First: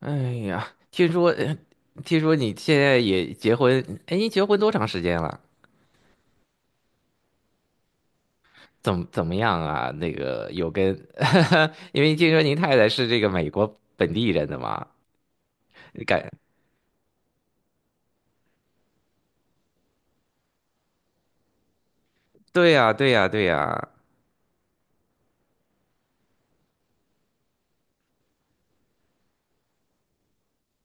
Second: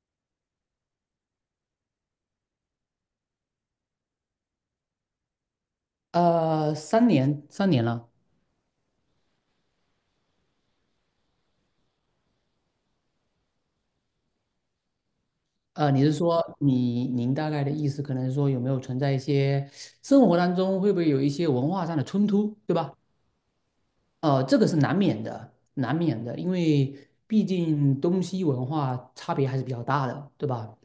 哎呀，听说你现在也结婚，哎，你结婚多长时间了？三年，三年了。怎么样啊？那个有跟，因为听说您太太是这个美国本地人的嘛，你你是感，说您大概的意思，可能是说有没有存在一些生活当中会不会有一些文化上的冲突，对对呀，吧？对呀，对呀，这个是难免的，难免的，因为毕竟东西文化差别还是比较大的，对吧？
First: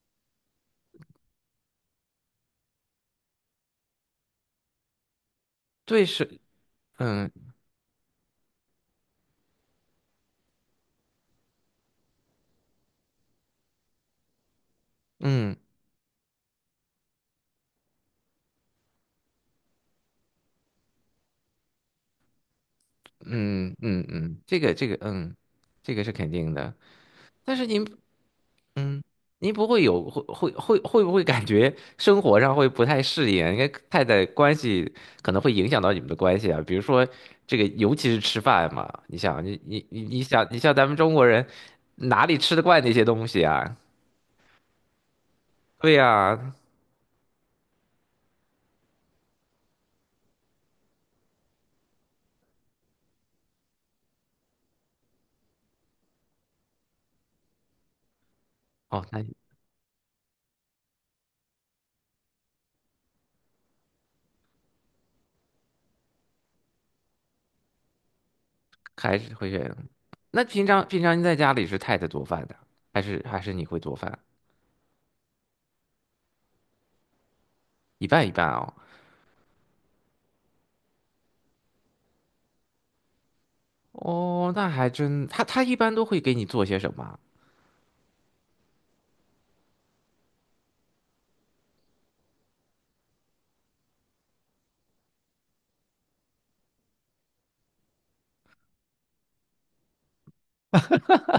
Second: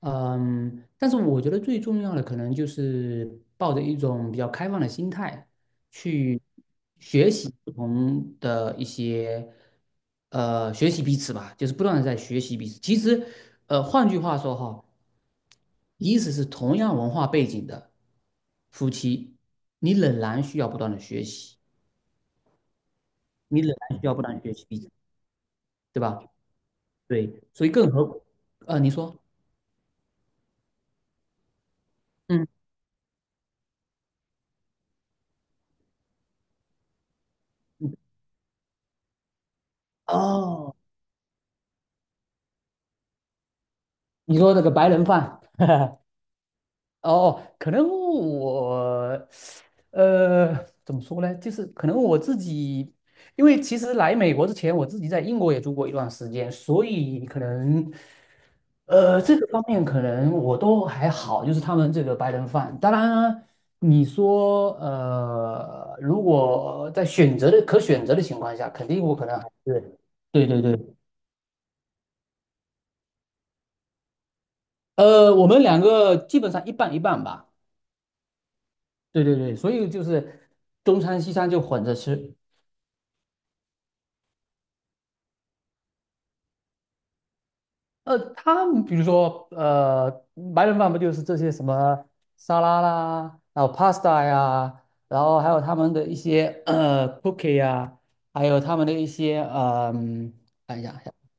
但是我觉得最重要的可能就是抱着一种比较开放的心态对是，去学嗯习不同的一些，学习彼此吧，就是不断的在学习彼此。其实，换句话说哈，嗯即使是同样文化背景的夫妻，你仍然需要不断的学习，你仍嗯然嗯需要不断的嗯，学这习个彼这此。个，嗯，这对个是吧？肯定的。对，但是所以您更何，你说，您不会有会会会会不会感觉生活嗯，上会不太适应啊？因为太太关系可能会影响到你们的关系啊，比如说这个，尤其是吃饭嘛，你想，你像哦，咱们中国人哪里吃得惯那些东西啊？你说那个白人饭。对呀，哦，可能我，呃，怎么说呢？就是可能我自己，因为其实来美国之前，我自己在英国也住过一段时间，所以可能，哦，那这个方面可能我都还好，就是他们这个白人饭。当然啊，你说，如果在选择的可选择的情况下，肯定我还可是能还会选。是，那对对平对，常平常您在家里是太太做饭的，还是你会做饭？我们两个基本上一半一半吧。一半一半哦。对对对，所以就是中餐西餐就混着吃。哦，那还真，他一般都会给你做些什么啊。他们比如说白人饭不就是这些什么沙拉啦，然后 pasta 呀，然后还有他们的一些cookie 呀，还有他们的一些看一下，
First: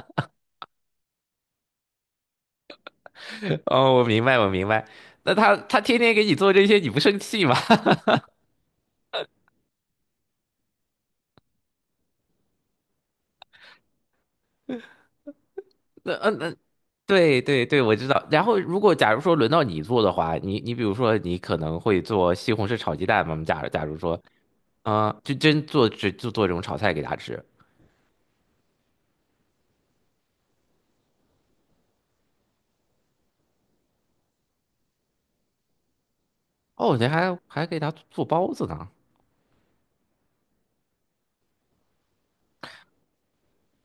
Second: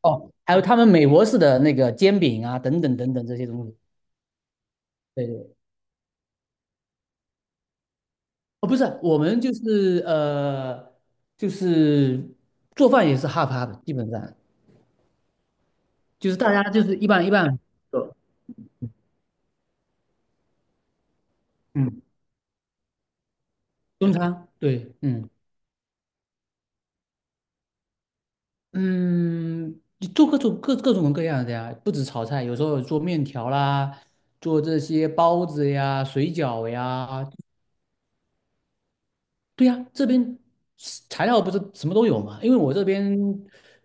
哦，还有他们美国式的那个煎饼啊，等等等等这些东西。哦，我明白，我明白。对那他对，他天天给你做这些，你不生气吗？哦，不是，我们就是就是做饭也是 half half,基本上 那就嗯是大那，家就是一半一对半。对对，我知道。然后如果假如说轮到你做的话，你比如说你可能会嗯。做西红柿炒鸡蛋嘛？假假如中说，餐，对，嗯就做这种炒菜给他吃。嗯，你做各种各样的呀，不止炒菜，有时候有做面条啦，做这些包子呀、水饺哦，你呀，还还给他做包子呢。对呀，这边是材料不是什么都有嘛？因为我这边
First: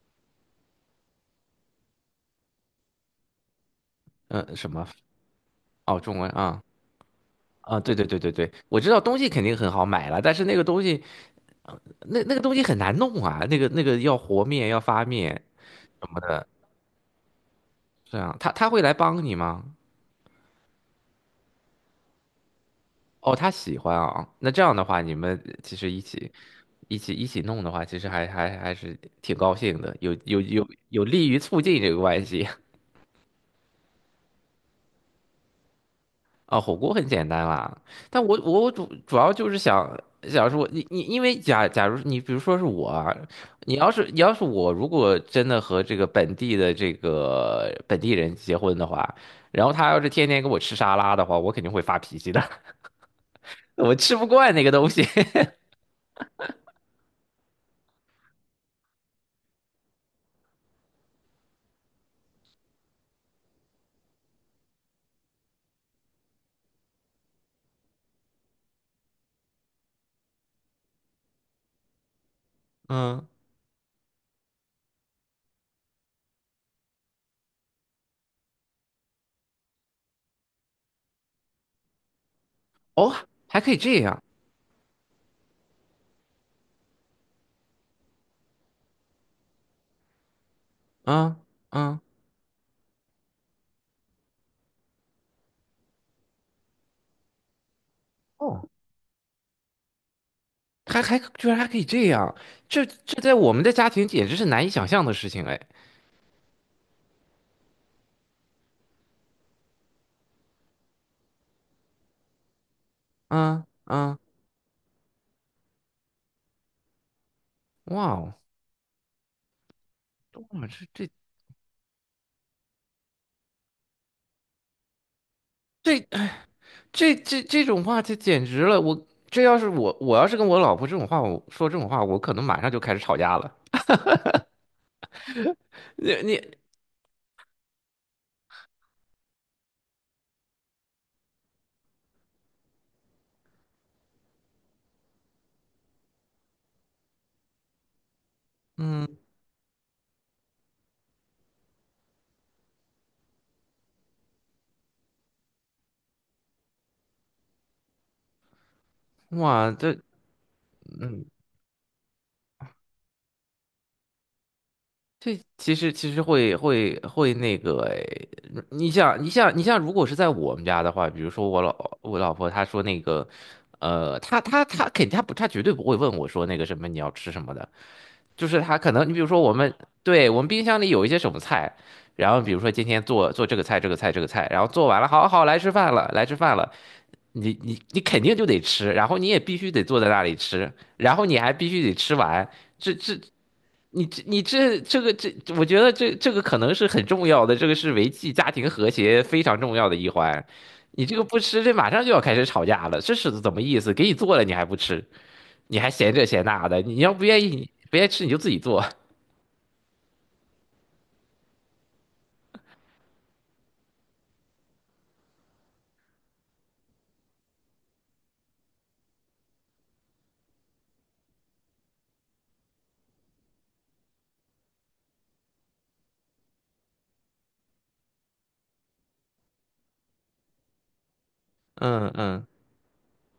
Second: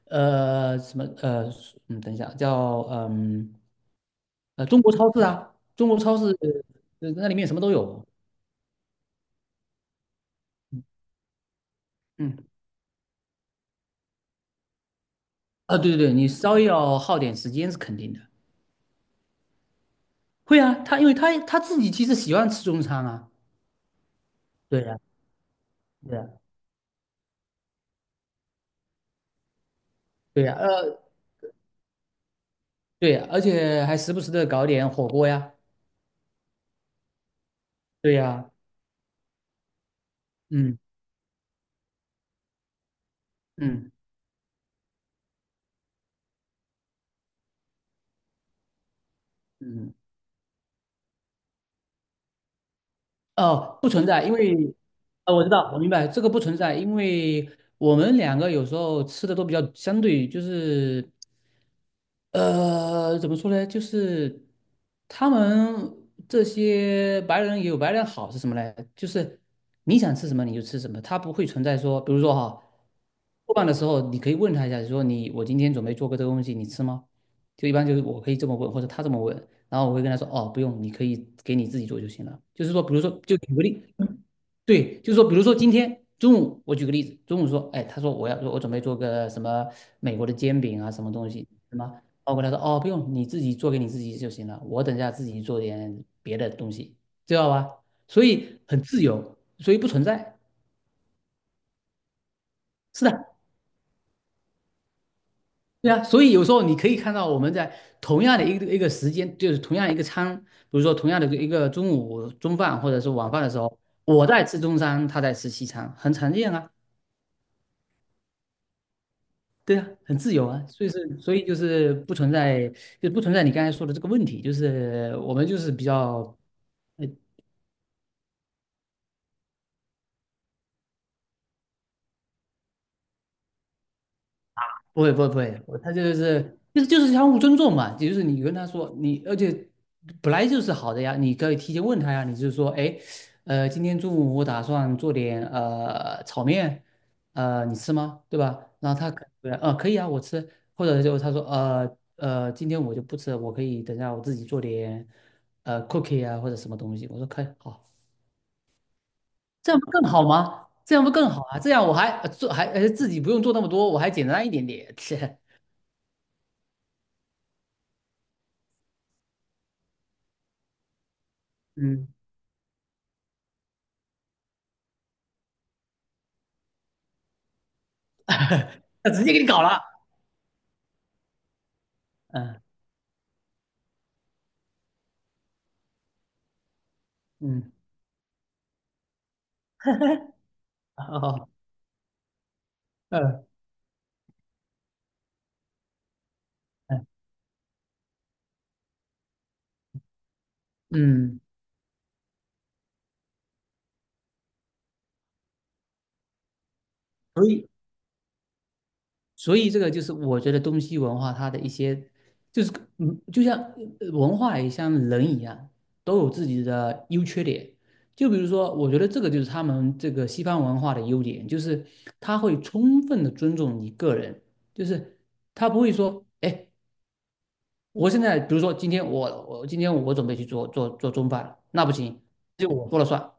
什么等一下叫嗯、什中么？国超市啊，中国哦，超中市文啊那里面什么都啊，对对有，对对对，我知道东西肯定很好买了，但是那个东西那个嗯东西很难弄啊，那个要和面要发面啊对对什对，么你的，稍微要耗点时间是肯定这的，样他会来帮你吗？会啊，他因为他自己其实喜欢吃中餐啊，哦，他喜欢啊，那这样对的呀。话，你们其实一对呀起一起一起弄的话，其实还是挺高兴的，有有对呀，有有利于促进这个关系 对呀，而且还时不时的搞点火锅呀，啊。火锅很简单啦，对但我呀，我主要就是想说，嗯你因为假如你比如说是我啊，你要嗯是你要是我如果真的和这个本地的这个本地人结婚的话，然后他嗯，要是天天给我吃沙拉的话，我肯定会发脾气的，哦，不我存吃在，不因惯那个为，东西。我知道，我明白，这个不存在，因为我们两个有时候吃的都比较相对，就是怎么说呢？就是他们这些白人也有白人好是什么呢？就是你想吃什么你就吃什么，他不会存在说，比如说哈，嗯，做饭的时候你可以问他一下，你说你我今天准备做个这个东西，你吃吗？就一般就是我可以这么问，或者他这么问，然后我会跟他说，哦，不用，你可以给你自己做就行了。就是说，比如说，哦，就举还个可以例，这样。对，就是说，比如说今天中午，我举个例子，中午说，哎，他说我要我准备做个什么美国的煎饼啊，什么东啊西，什啊，么。包括他说哦，不用，你自己做给你自己就行了，我等一下自己做点别的东西，知道吧？所以哦，很自由，所以不存在。还居然还可以这样，这是这的，在我们的家庭简直是难以想象的事情哎！对啊，所以有时候你可以看到我们在同样的一个一个时间，就是同样一个餐，比如说同样的一个中午中饭或者是晚饭的时啊候，啊，我在吃中餐，他在吃西餐，很常见啊，哇哦，对啊，很自由我啊，们这所以这是所以就是不存在，就不存在你刚才说的这个问题，就是我们就是比较这这这种话，这简直了！我这要是我要是跟我老婆这种话，我说这种话，我可能马上就开始吵架了。不会不会不会，我他就你你是就是就是相互尊重嘛，就是你跟他说你，而且本来就是好的呀，你可以提前问他呀，你就是说，哎，今天中午我打算做点炒面，你吃吗？对吧？然后嗯，他可对啊，可以啊，我吃，或者就他说，今天我就不吃了，我可以等下我自己做点cookie 啊或者什么东西，我说可以，好，哇，这样不这更好吗？这样不嗯。更好啊？这样我还做还自己不用做那么多，我还简单一点点，这 其实会会会那个诶，你像，如果是在我们家的话，比如说嗯。我老婆她说那个，她肯定她绝对不会问我说那个什么你要吃什么的，就是她可能他你比直如接给说你我搞们，了。对，我们冰箱里有一些什么菜，然后比如嗯说今天做做这个菜这个菜这个菜，然后做完了，好好来吃饭了来吃饭了，你嗯，你你肯定就得吃，然后你也必须得坐在那里吃，然好后你好，还必须得吃完。这这嗯你这你这这个这，我觉得这个可能是嗯很重要的，这个是维系家庭和谐非常重要的一环。你这个不嗯，吃，这马上就要开始吵架了，这是怎么意思？给你做了你还不吃，你还嫌这嫌那的，你要不愿所意，以你不愿意吃你就自己做。这个就是我觉得东西文化它的一些，就是就像文化也像人一样，都有自己的优缺点。就比如说，我觉得这个就是他们这个西方文化的优点，就是他会充分的尊重你个人，就是他不会说，哎，我现在比如说今天我准备去做中饭，那不嗯行，嗯，就我说了算，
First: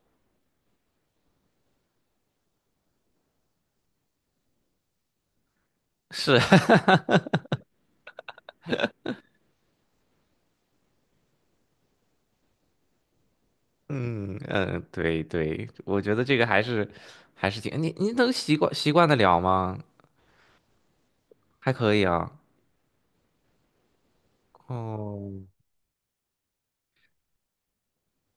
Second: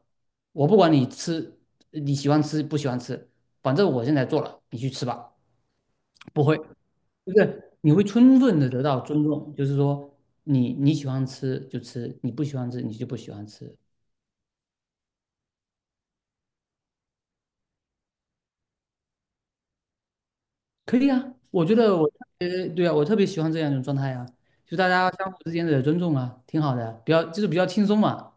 我不管你吃，你喜欢吃不喜欢吃，反正我现在做了，你去吃吧，是，不会，就是你会充分的得到尊重，就是说你你喜欢吃就吃，你不喜欢吃你就不喜欢吃，嗯嗯，对对，我觉得这个还是挺你能习惯得了吗？可以啊，我还觉可得以我特啊。别对啊，我特别喜欢这样一种状态啊，就大家哦，相互之间的尊重啊，挺好的，就是比较轻松嘛，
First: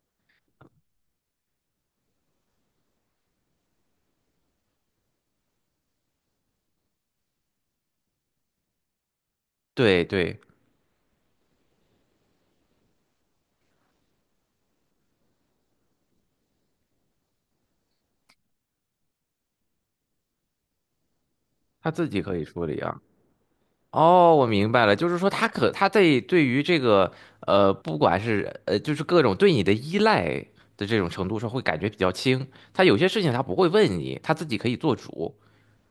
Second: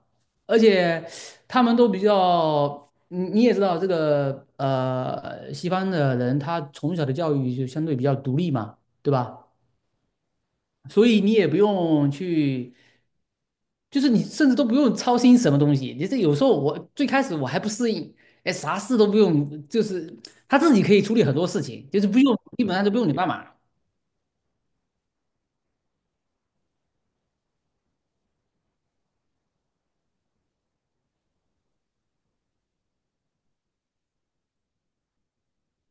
而且他们都比较，你也知道这个西方的人他从小的教育就相对比较独立嘛，对吧？对对，所以你也不用去，就是你甚至都不用操心什么东西，你这有时候我最开始我还不适应，哎，啥事都不用，就是他自己可以处理很多事情，他就自是不己用，可以处基本理上都不啊。用你帮忙。哦，我明白了，就是说他在对于这个，不管是就是各种对你的依赖的这种程度上，会感觉比较轻。他有些事情他不会问你，他自己可以做主。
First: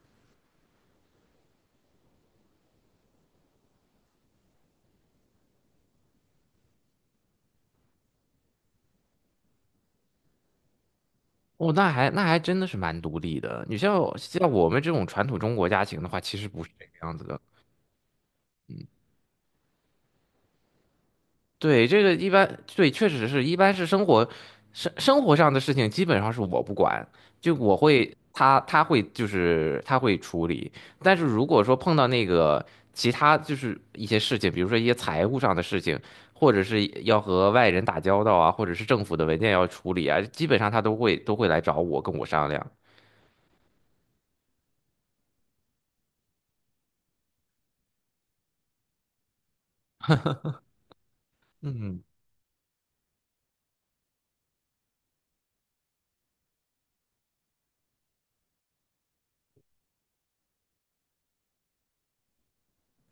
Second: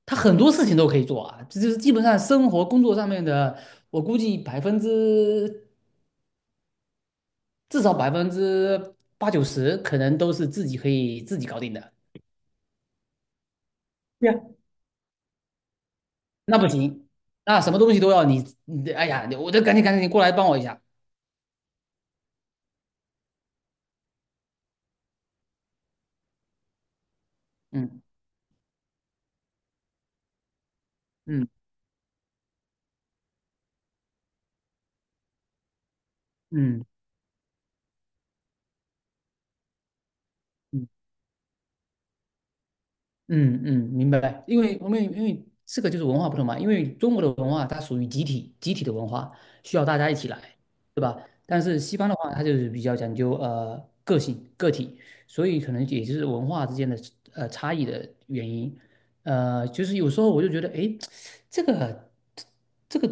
他很多事情都可以做啊，这就是基本上生活工作上面的，我估计百分之至少百分之八九十可能都是自己可以自己搞哦，定那的。还那还真的是蛮独立的。你像对呀，像我们这种传统中国家庭的话，其实那不不是这个行，样子的。那什么东西都要你，你哎呀，我得赶紧赶紧过来帮我一下。对，这个一般，对，确实是一般是生活生活上的事情，基本上是我不管，就我嗯会他会就是他会处理，但是如嗯果说碰到那个其他就是一些事情，比如说一些财务上的事情，或者嗯是要和外人打交道啊，或者是政府的文件要处理啊，基本上他嗯。都会来找我跟我商量。嗯嗯，明白。因为这个就是文化不同嘛，因为中国的文化它属于集体的文化，需要大家一起来，对吧？但是西嗯方的话，它就是比较讲究个性个体，所以可能也就是文化之间的差异的原因。就是有时候我就觉得，哎，这个这个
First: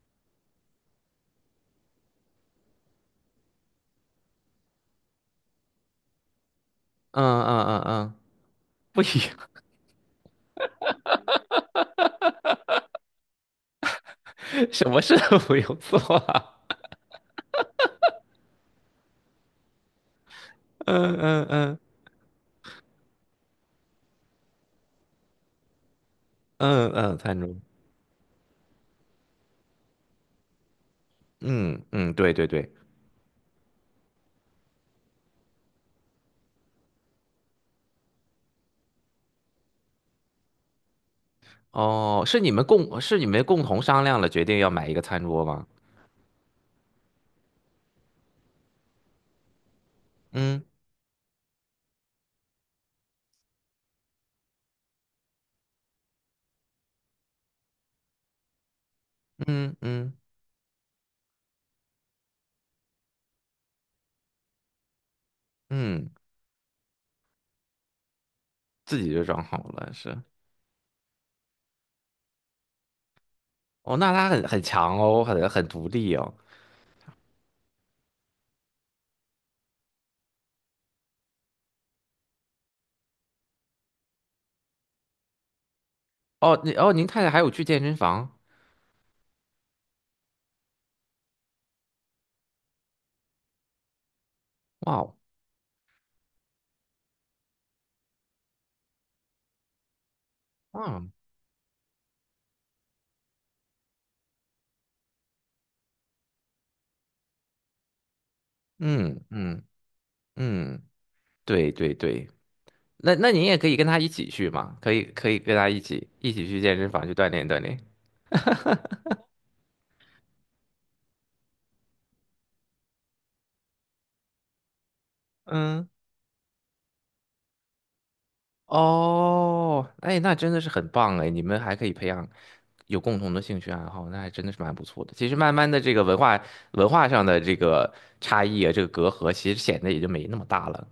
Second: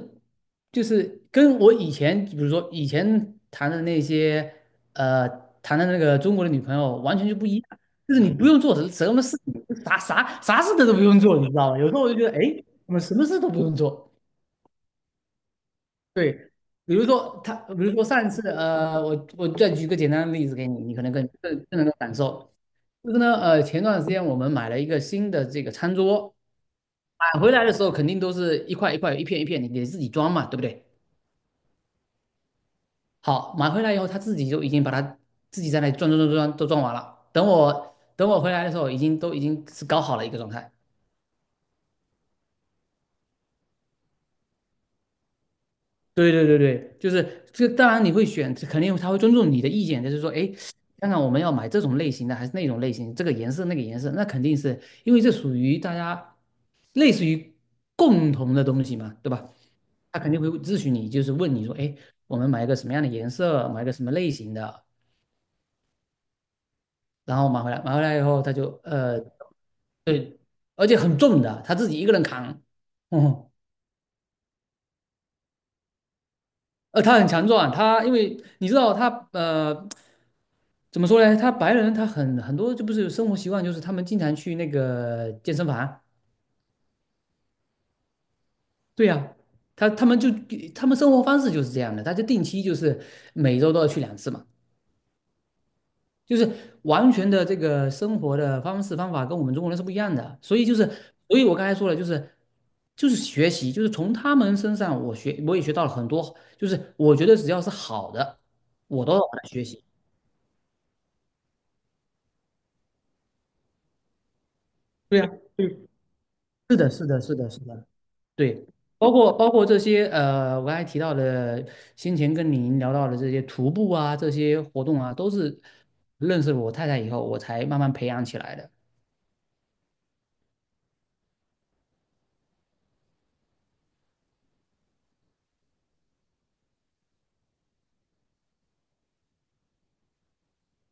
就是跟我以前，比如说以前谈的呃谈的那个中国的女朋友完嗯全就不一嗯样嗯嗯，就是你不用做不一什么事样 情，啥事的都不用做，你知道吗？有时候我就觉得，哎，我们什么事都不用做。什么事都不用做对，啊。比如说上一次，我再举一个简单的例子给你，你可能嗯嗯嗯更能够感受。就是呢，前段时间我们买了一个新的这个餐桌，嗯嗯，餐买回桌。来的时候肯定都是一块一块、一片一片，你得自己装嘛，对不对？嗯嗯，对对对。好，买回来以后他自己就已经把它自己在那里装都装完了。等我回来的时候，已经都已经是搞好了一个状态。哦，是你们共同商量了决定要买一个餐桌吗？对对对对，就是这个当然你会选，肯定他会尊重你的意见，就是说，哎，嗯看看我们要买这种类型的还是那种类型，这个颜色那个颜色，那肯定是因为这属于大家类似于共同的东西嘛，对吧？嗯嗯他肯定会咨询你，就是问你说，哎，我们买一个什么样的颜色，买一个什么类型的，嗯，然后买回来，买回来以后他就自己就装好了，是。对，而且很重的，他自己一个人扛，嗯，哦，那他很强哦，很独立哦。他很强壮，他因为你知道他。怎么说呢？他白人他很多就不是生活习惯，就是他们经常去那个健身房。哦，您太太还有去健身房？对呀、他们就他们生活方式就是这样的，他就定期就是每周都要去两次嘛，哇哦，就是完全的这个生活的方式方法跟我们中国人是不一样的。所以就是，哇，所以我刚才说了，就是学习，就是从他们身上我也学到了很多，就是我觉得只要是好的，我都嗯要把它学嗯习。嗯，对对对，那您也可以跟他一起去嘛，可以对可呀，以跟他对，一起去是健身的，房是去的，锻是炼的，锻是炼。的。对，包括这些我刚才提到的，先前跟您聊到的这些徒步啊，这些活动啊，都是嗯。认识了我太太以后，我才慢慢培养起来的。哦，哎，那真的是很棒哎，你们还可以培养有共同的兴趣爱好，那还真的是蛮不错的。其实慢慢的，这个文化上的这个差异啊，这个隔阂，其实显得也就没那么大了。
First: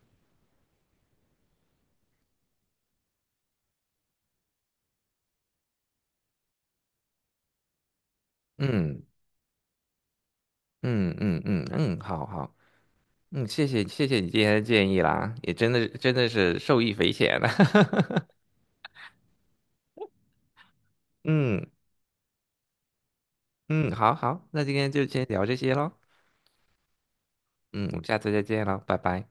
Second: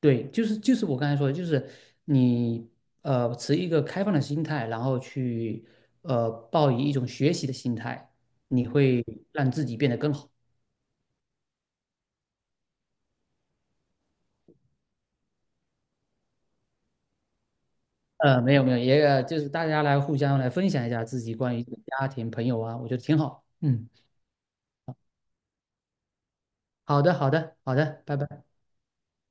对，就是我刚才说的，就是你持一个开放的心态，然后去抱以一种学习的心态，你嗯会让自己变得更好。嗯嗯嗯嗯，好好，嗯，谢谢谢谢你今天的建议啦，也真的真的是受益匪浅了。没有没有，也就是大家来互相来分享一下自己关于嗯家庭朋友啊，我觉得挺好。嗯，嗯，好好，那今天就先聊这些喽。好的好的好嗯，我的，们拜下次再拜。见喽，拜拜。